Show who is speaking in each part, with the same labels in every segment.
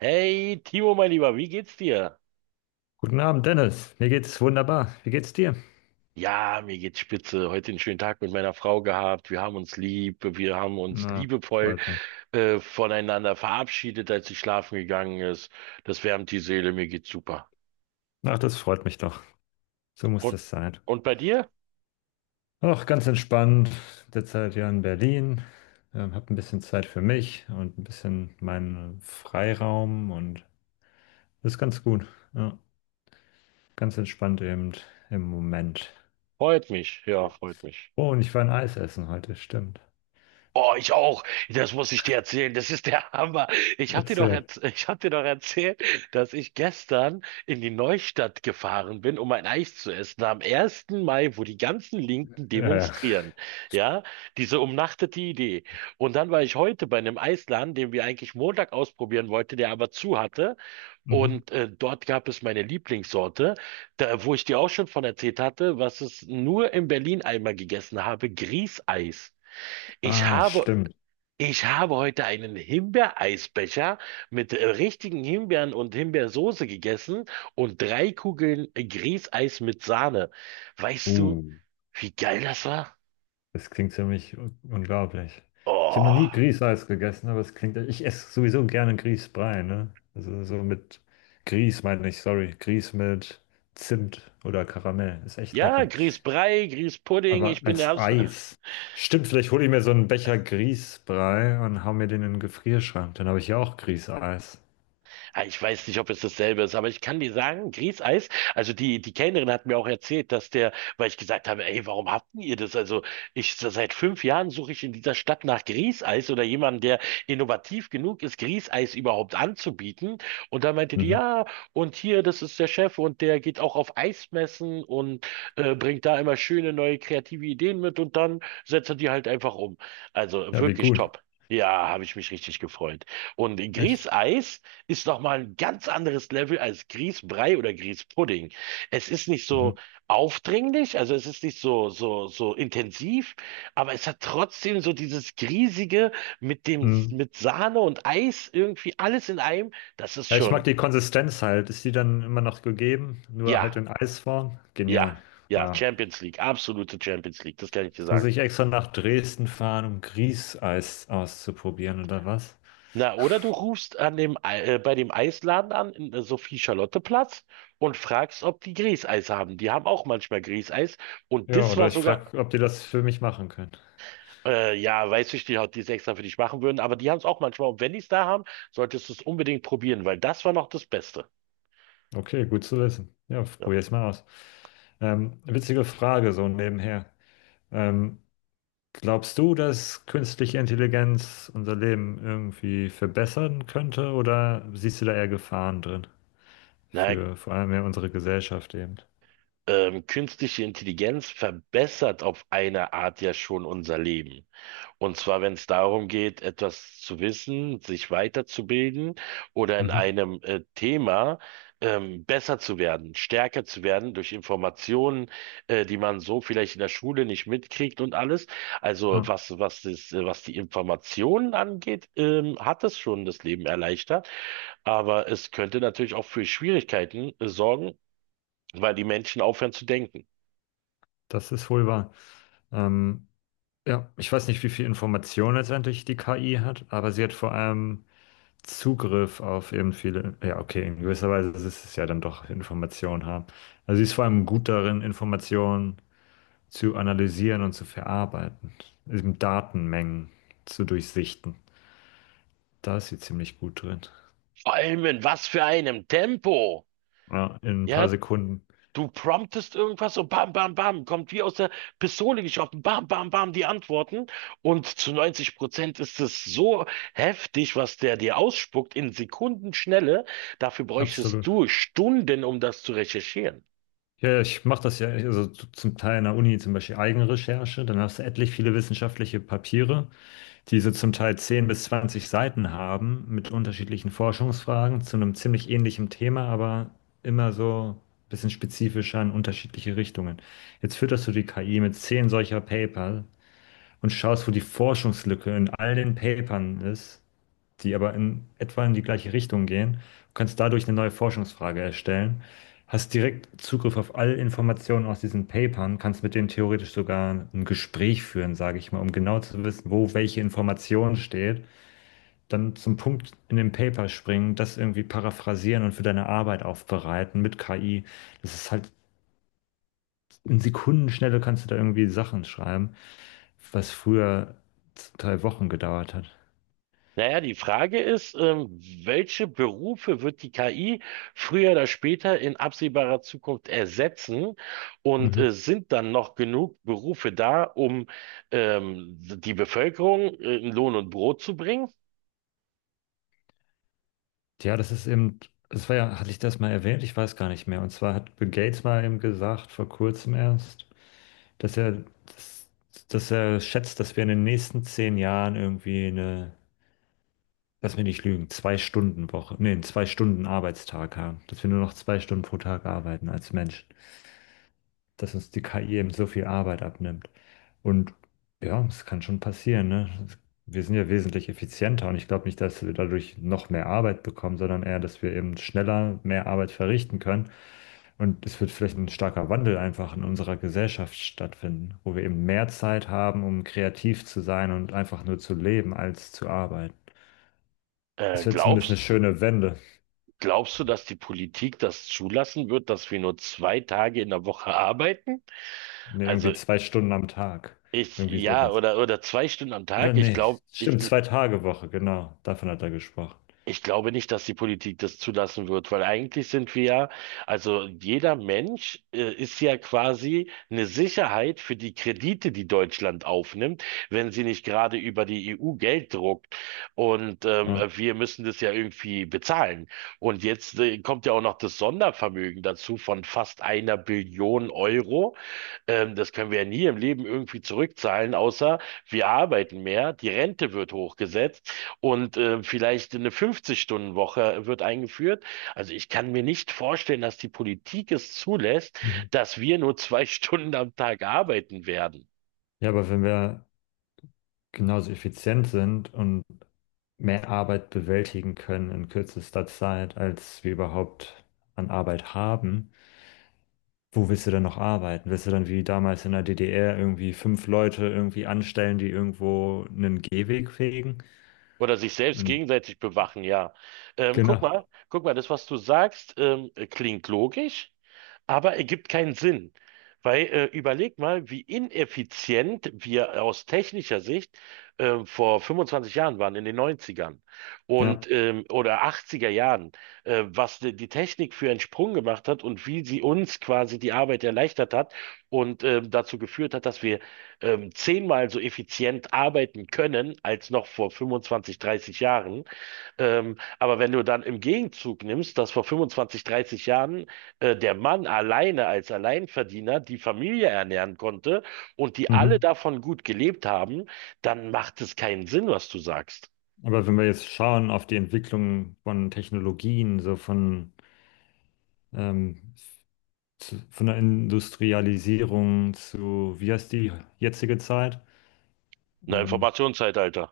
Speaker 1: Hey, Timo, mein Lieber, wie geht's dir?
Speaker 2: Guten Abend, Dennis. Mir geht's wunderbar. Wie geht's dir?
Speaker 1: Ja, mir geht's spitze. Heute einen schönen Tag mit meiner Frau gehabt. Wir haben uns
Speaker 2: Na,
Speaker 1: liebevoll
Speaker 2: freut mich.
Speaker 1: voneinander verabschiedet, als sie schlafen gegangen ist. Das wärmt die Seele, mir geht's super.
Speaker 2: Ach, das freut mich doch. So muss
Speaker 1: Und,
Speaker 2: das sein.
Speaker 1: und bei dir?
Speaker 2: Ach, ganz entspannt. Derzeit ja in Berlin. Hab ein bisschen Zeit für mich und ein bisschen meinen Freiraum und das ist ganz gut. Ja, ganz entspannt eben im Moment.
Speaker 1: Freut mich, ja, freut mich.
Speaker 2: Oh, und ich war ein Eis essen heute, stimmt.
Speaker 1: Oh, ich auch. Das muss ich dir erzählen. Das ist der Hammer. Ich hab dir doch
Speaker 2: Erzähl.
Speaker 1: erz- ich hab dir doch erzählt, dass ich gestern in die Neustadt gefahren bin, um ein Eis zu essen. Am ersten Mai, wo die ganzen Linken
Speaker 2: Ja, ja.
Speaker 1: demonstrieren. Ja, diese umnachtete Idee. Und dann war ich heute bei einem Eisladen, den wir eigentlich Montag ausprobieren wollten, der aber zu hatte.
Speaker 2: Mhm.
Speaker 1: Und dort gab es meine Lieblingssorte, da, wo ich dir auch schon von erzählt hatte, was es nur in Berlin einmal gegessen habe, Grießeis. Ich
Speaker 2: Ah,
Speaker 1: habe
Speaker 2: stimmt.
Speaker 1: ich habe heute einen Himbeereisbecher mit richtigen Himbeeren und Himbeersoße gegessen und drei Kugeln Grießeis mit Sahne. Weißt du,
Speaker 2: Uh.
Speaker 1: wie geil das war?
Speaker 2: Das klingt ziemlich unglaublich. Ich habe noch
Speaker 1: Oh.
Speaker 2: nie Grießeis gegessen, aber es klingt, ich esse sowieso gerne Grießbrei, ne? Also so mit Grieß meine ich, sorry, Grieß mit Zimt oder Karamell, ist echt
Speaker 1: Ja,
Speaker 2: lecker.
Speaker 1: Grießbrei, Grießpudding,
Speaker 2: Aber
Speaker 1: ich bin der
Speaker 2: als Eis. Stimmt, vielleicht hole ich mir so einen Becher Grießbrei und hau mir den in den Gefrierschrank, dann habe ich ja auch Grießeis.
Speaker 1: Ah, ich weiß nicht, ob es dasselbe ist, aber ich kann dir sagen, Grießeis, also die Kellnerin hat mir auch erzählt, dass der, weil ich gesagt habe, ey, warum habt ihr das? Also ich, seit 5 Jahren suche ich in dieser Stadt nach Grießeis oder jemanden, der innovativ genug ist, Grießeis überhaupt anzubieten. Und da meinte die,
Speaker 2: Mhm.
Speaker 1: ja, und hier, das ist der Chef und der geht auch auf Eismessen und bringt da immer schöne neue kreative Ideen mit und dann setzt er die halt einfach um. Also
Speaker 2: Ja, wie
Speaker 1: wirklich
Speaker 2: gut.
Speaker 1: top. Ja, habe ich mich richtig gefreut. Und
Speaker 2: Echt.
Speaker 1: Grießeis, ist nochmal ein ganz anderes Level als Grießbrei oder Grießpudding. Es ist nicht so
Speaker 2: Mhm.
Speaker 1: aufdringlich, also es ist nicht so, so, so intensiv, aber es hat trotzdem so dieses Griesige mit dem,
Speaker 2: Mhm.
Speaker 1: mit Sahne und Eis irgendwie alles in einem. Das ist
Speaker 2: Ja, ich mag
Speaker 1: schon,
Speaker 2: die Konsistenz halt. Ist die dann immer noch gegeben? Nur halt
Speaker 1: ja,
Speaker 2: in Eisform?
Speaker 1: ja,
Speaker 2: Genial.
Speaker 1: ja,
Speaker 2: Wow.
Speaker 1: Champions League, absolute Champions League, das kann ich dir
Speaker 2: Jetzt muss
Speaker 1: sagen.
Speaker 2: ich extra nach Dresden fahren, um Grießeis auszuprobieren oder was?
Speaker 1: Na, oder du rufst bei dem Eisladen an, in Sophie-Charlotte-Platz und fragst, ob die Grießeis haben. Die haben auch manchmal Grießeis. Und
Speaker 2: Ja,
Speaker 1: das
Speaker 2: oder
Speaker 1: war
Speaker 2: ich
Speaker 1: sogar
Speaker 2: frage, ob die das für mich machen können.
Speaker 1: Ja, Weißfischstäbchen hat die es extra für dich machen würden, aber die haben es auch manchmal. Und wenn die es da haben, solltest du es unbedingt probieren, weil das war noch das Beste.
Speaker 2: Okay, gut zu wissen. Ja,
Speaker 1: Ja.
Speaker 2: probier's mal aus. Witzige Frage, so nebenher. Ähm, Glaubst du, dass künstliche Intelligenz unser Leben irgendwie verbessern könnte oder siehst du da eher Gefahren drin?
Speaker 1: Na,
Speaker 2: Für vor allem ja unsere Gesellschaft eben.
Speaker 1: künstliche Intelligenz verbessert auf eine Art ja schon unser Leben. Und zwar, wenn es darum geht, etwas zu wissen, sich weiterzubilden oder in
Speaker 2: Mhm.
Speaker 1: einem Thema, besser zu werden, stärker zu werden durch Informationen, die man so vielleicht in der Schule nicht mitkriegt und alles. Also
Speaker 2: Ah,
Speaker 1: was, was das, was die Informationen angeht, hat es schon das Leben erleichtert. Aber es könnte natürlich auch für Schwierigkeiten sorgen, weil die Menschen aufhören zu denken.
Speaker 2: das ist wohl wahr. Ähm, Ja, ich weiß nicht, wie viel Information letztendlich die KI hat, aber sie hat vor allem Zugriff auf eben viele. Ja, okay, in gewisser Weise ist es ja dann doch Information haben. Also sie ist vor allem gut darin, Informationen zu analysieren und zu verarbeiten, eben Datenmengen zu durchsichten. Da ist sie ziemlich gut drin.
Speaker 1: Vor allem in was für einem Tempo.
Speaker 2: Ja, in ein paar
Speaker 1: Ja,
Speaker 2: Sekunden.
Speaker 1: Du promptest irgendwas und bam, bam, bam, kommt wie aus der Pistole geschossen, bam, bam, bam, die Antworten. Und zu 90% ist es so heftig, was der dir ausspuckt in Sekundenschnelle. Dafür bräuchtest
Speaker 2: Absolut.
Speaker 1: du Stunden, um das zu recherchieren.
Speaker 2: Ja, ja, ich mache das ja, also zum Teil in der Uni zum Beispiel Eigenrecherche, dann hast du etlich viele wissenschaftliche Papiere. Die so zum Teil 10 bis 20 Seiten haben mit unterschiedlichen Forschungsfragen zu einem ziemlich ähnlichen Thema, aber immer so ein bisschen spezifischer in unterschiedliche Richtungen. Jetzt fütterst du die KI mit 10 solcher Paper und schaust, wo die Forschungslücke in all den Papern ist, die aber in etwa in die gleiche Richtung gehen, und kannst dadurch eine neue Forschungsfrage erstellen. Hast direkt Zugriff auf alle Informationen aus diesen Papern, kannst mit denen theoretisch sogar ein Gespräch führen, sage ich mal, um genau zu wissen, wo welche Information steht. Dann zum Punkt in dem Paper springen, das irgendwie paraphrasieren und für deine Arbeit aufbereiten mit KI. Das ist halt, in Sekundenschnelle kannst du da irgendwie Sachen schreiben, was früher 2 Wochen gedauert hat.
Speaker 1: Naja, die Frage ist, welche Berufe wird die KI früher oder später in absehbarer Zukunft ersetzen? Und
Speaker 2: Mhm.
Speaker 1: sind dann noch genug Berufe da, um die Bevölkerung in Lohn und Brot zu bringen?
Speaker 2: Ja, das ist eben, das war ja, hatte ich das mal erwähnt? Ich weiß gar nicht mehr. Und zwar hat Bill Gates mal eben gesagt, vor kurzem erst, dass er, dass, dass er schätzt, dass wir in den nächsten 10 Jahren irgendwie eine, lass mich nicht lügen, 2 Stunden Woche, nee, einen 2 Stunden Arbeitstag haben. Dass wir nur noch 2 Stunden pro Tag arbeiten als Mensch, dass uns die KI eben so viel Arbeit abnimmt. Und ja, es kann schon passieren, ne? Wir sind ja wesentlich effizienter und ich glaube nicht, dass wir dadurch noch mehr Arbeit bekommen, sondern eher, dass wir eben schneller mehr Arbeit verrichten können. Und es wird vielleicht ein starker Wandel einfach in unserer Gesellschaft stattfinden, wo wir eben mehr Zeit haben, um kreativ zu sein und einfach nur zu leben, als zu arbeiten.
Speaker 1: Äh,
Speaker 2: Das wäre zumindest eine
Speaker 1: glaubst,
Speaker 2: schöne Wende.
Speaker 1: glaubst du, dass die Politik das zulassen wird, dass wir nur zwei Tage in der Woche arbeiten?
Speaker 2: Ne, irgendwie
Speaker 1: Also
Speaker 2: 2 Stunden am Tag.
Speaker 1: ich,
Speaker 2: Irgendwie
Speaker 1: ja,
Speaker 2: sowas.
Speaker 1: oder zwei Stunden am
Speaker 2: Oder
Speaker 1: Tag.
Speaker 2: nee, stimmt, 2 Tage Woche, genau, davon hat er gesprochen.
Speaker 1: Ich glaube nicht, dass die Politik das zulassen wird, weil eigentlich sind wir ja, also jeder Mensch ist ja quasi eine Sicherheit für die Kredite, die Deutschland aufnimmt, wenn sie nicht gerade über die EU Geld druckt. Und
Speaker 2: Ja.
Speaker 1: wir müssen das ja irgendwie bezahlen. Und jetzt kommt ja auch noch das Sondervermögen dazu von fast einer Billion Euro, das können wir ja nie im Leben irgendwie zurückzahlen, außer wir arbeiten mehr, die Rente wird hochgesetzt und vielleicht eine 50-Stunden-Woche wird eingeführt. Also ich kann mir nicht vorstellen, dass die Politik es zulässt,
Speaker 2: Mhm.
Speaker 1: dass wir nur zwei Stunden am Tag arbeiten werden.
Speaker 2: Ja, aber wenn wir genauso effizient sind und mehr Arbeit bewältigen können in kürzester Zeit, als wir überhaupt an Arbeit haben, wo willst du dann noch arbeiten? Willst du dann wie damals in der DDR irgendwie fünf Leute irgendwie anstellen, die irgendwo einen Gehweg fegen?
Speaker 1: Oder sich selbst
Speaker 2: Und
Speaker 1: gegenseitig bewachen, ja.
Speaker 2: genau,
Speaker 1: Guck mal, das, was du sagst, klingt logisch. Aber ergibt keinen Sinn. Weil überleg mal, wie ineffizient wir aus technischer Sicht vor 25 Jahren waren, in den 90ern
Speaker 2: ja.
Speaker 1: und oder 80er Jahren, was die Technik für einen Sprung gemacht hat und wie sie uns quasi die Arbeit erleichtert hat und dazu geführt hat, dass wir zehnmal so effizient arbeiten können als noch vor 25, 30 Jahren. Aber wenn du dann im Gegenzug nimmst, dass vor 25, 30 Jahren der Mann alleine als Alleinverdiener die Familie ernähren konnte und die alle
Speaker 2: Mhm.
Speaker 1: davon gut gelebt haben, dann macht es keinen Sinn, was du sagst.
Speaker 2: Aber wenn wir jetzt schauen auf die Entwicklung von Technologien, so von ähm, zu, von der Industrialisierung zu, wie heißt die jetzige Zeit?
Speaker 1: Na,
Speaker 2: Ähm,
Speaker 1: Informationszeitalter.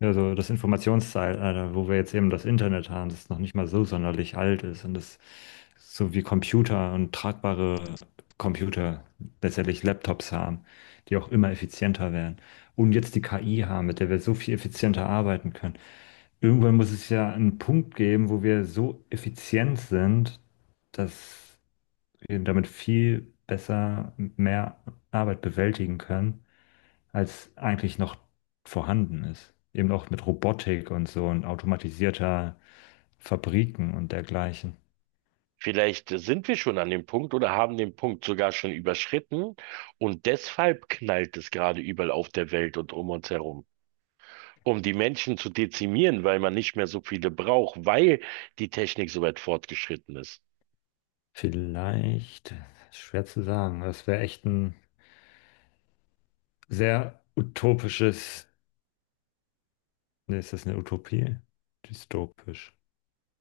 Speaker 2: ja, so das Informationszeitalter, wo wir jetzt eben das Internet haben, das noch nicht mal so sonderlich alt ist und das so wie Computer und tragbare Computer, letztendlich Laptops haben, die auch immer effizienter werden. Und jetzt die KI haben, mit der wir so viel effizienter arbeiten können. Irgendwann muss es ja einen Punkt geben, wo wir so effizient sind, dass damit viel besser mehr Arbeit bewältigen können, als eigentlich noch vorhanden ist. Eben auch mit Robotik und so und automatisierter Fabriken und dergleichen.
Speaker 1: Vielleicht sind wir schon an dem Punkt oder haben den Punkt sogar schon überschritten und deshalb knallt es gerade überall auf der Welt und um uns herum. Um die Menschen zu dezimieren, weil man nicht mehr so viele braucht, weil die Technik so weit fortgeschritten ist.
Speaker 2: Vielleicht, schwer zu sagen, das wäre echt ein sehr utopisches, ne, ist das eine Utopie? Dystopisch.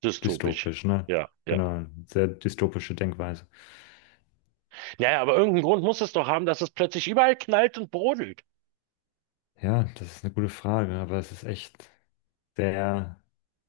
Speaker 1: Dystopisch.
Speaker 2: Dystopisch, ne?
Speaker 1: Ja, ja.
Speaker 2: Genau, sehr dystopische Denkweise.
Speaker 1: Naja, aber irgendeinen Grund muss es doch haben, dass es plötzlich überall knallt und brodelt.
Speaker 2: Ja, das ist eine gute Frage, aber es ist echt sehr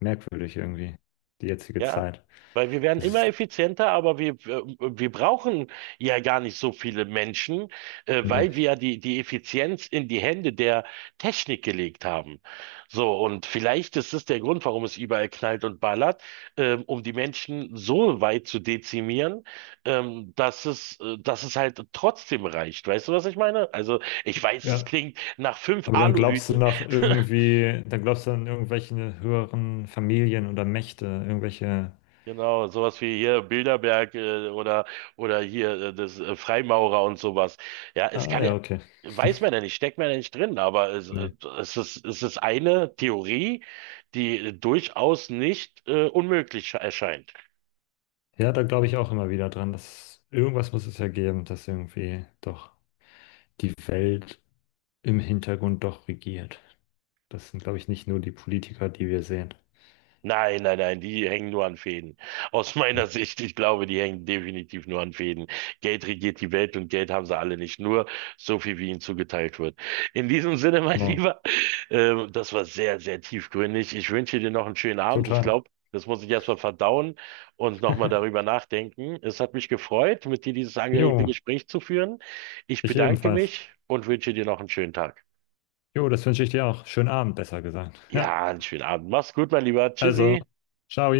Speaker 2: merkwürdig irgendwie, die jetzige
Speaker 1: Ja,
Speaker 2: Zeit.
Speaker 1: weil wir werden
Speaker 2: Das
Speaker 1: immer
Speaker 2: ist,
Speaker 1: effizienter, aber wir brauchen ja gar nicht so viele Menschen,
Speaker 2: nee.
Speaker 1: weil wir ja die Effizienz in die Hände der Technik gelegt haben. So, und vielleicht ist es der Grund, warum es überall knallt und ballert, um die Menschen so weit zu dezimieren, dass es halt trotzdem reicht. Weißt du, was ich meine? Also, ich weiß, es
Speaker 2: Ja.
Speaker 1: klingt nach fünf
Speaker 2: Aber dann glaubst du
Speaker 1: Aluhüten,
Speaker 2: nach irgendwie, dann glaubst du an irgendwelche höheren Familien oder Mächte, irgendwelche.
Speaker 1: genau, sowas wie hier Bilderberg, oder hier das Freimaurer und sowas. Ja, es
Speaker 2: Ah
Speaker 1: kann ja,
Speaker 2: ja, okay.
Speaker 1: weiß man ja nicht, steckt man ja nicht drin, aber
Speaker 2: Nee.
Speaker 1: es ist eine Theorie, die durchaus nicht unmöglich erscheint.
Speaker 2: Ja, da glaube ich auch immer wieder dran, dass irgendwas muss es ja geben, dass irgendwie doch die Welt im Hintergrund doch regiert. Das sind, glaube ich, nicht nur die Politiker, die wir sehen.
Speaker 1: Nein, nein, nein, die hängen nur an Fäden. Aus
Speaker 2: Ja.
Speaker 1: meiner Sicht, ich glaube, die hängen definitiv nur an Fäden. Geld regiert die Welt und Geld haben sie alle nicht. Nur so viel, wie ihnen zugeteilt wird. In diesem Sinne, mein
Speaker 2: Genau.
Speaker 1: Lieber, das war sehr, sehr tiefgründig. Ich wünsche dir noch einen schönen Abend. Ich
Speaker 2: Total.
Speaker 1: glaube, das muss ich erstmal verdauen und nochmal darüber nachdenken. Es hat mich gefreut, mit dir dieses angeregte
Speaker 2: Jo,
Speaker 1: Gespräch zu führen. Ich
Speaker 2: ich
Speaker 1: bedanke
Speaker 2: ebenfalls.
Speaker 1: mich und wünsche dir noch einen schönen Tag.
Speaker 2: Jo, das wünsche ich dir auch. Schönen Abend, besser gesagt. Ja,
Speaker 1: Ja, einen schönen Abend. Mach's gut, mein Lieber.
Speaker 2: also,
Speaker 1: Tschüssi.
Speaker 2: ciao.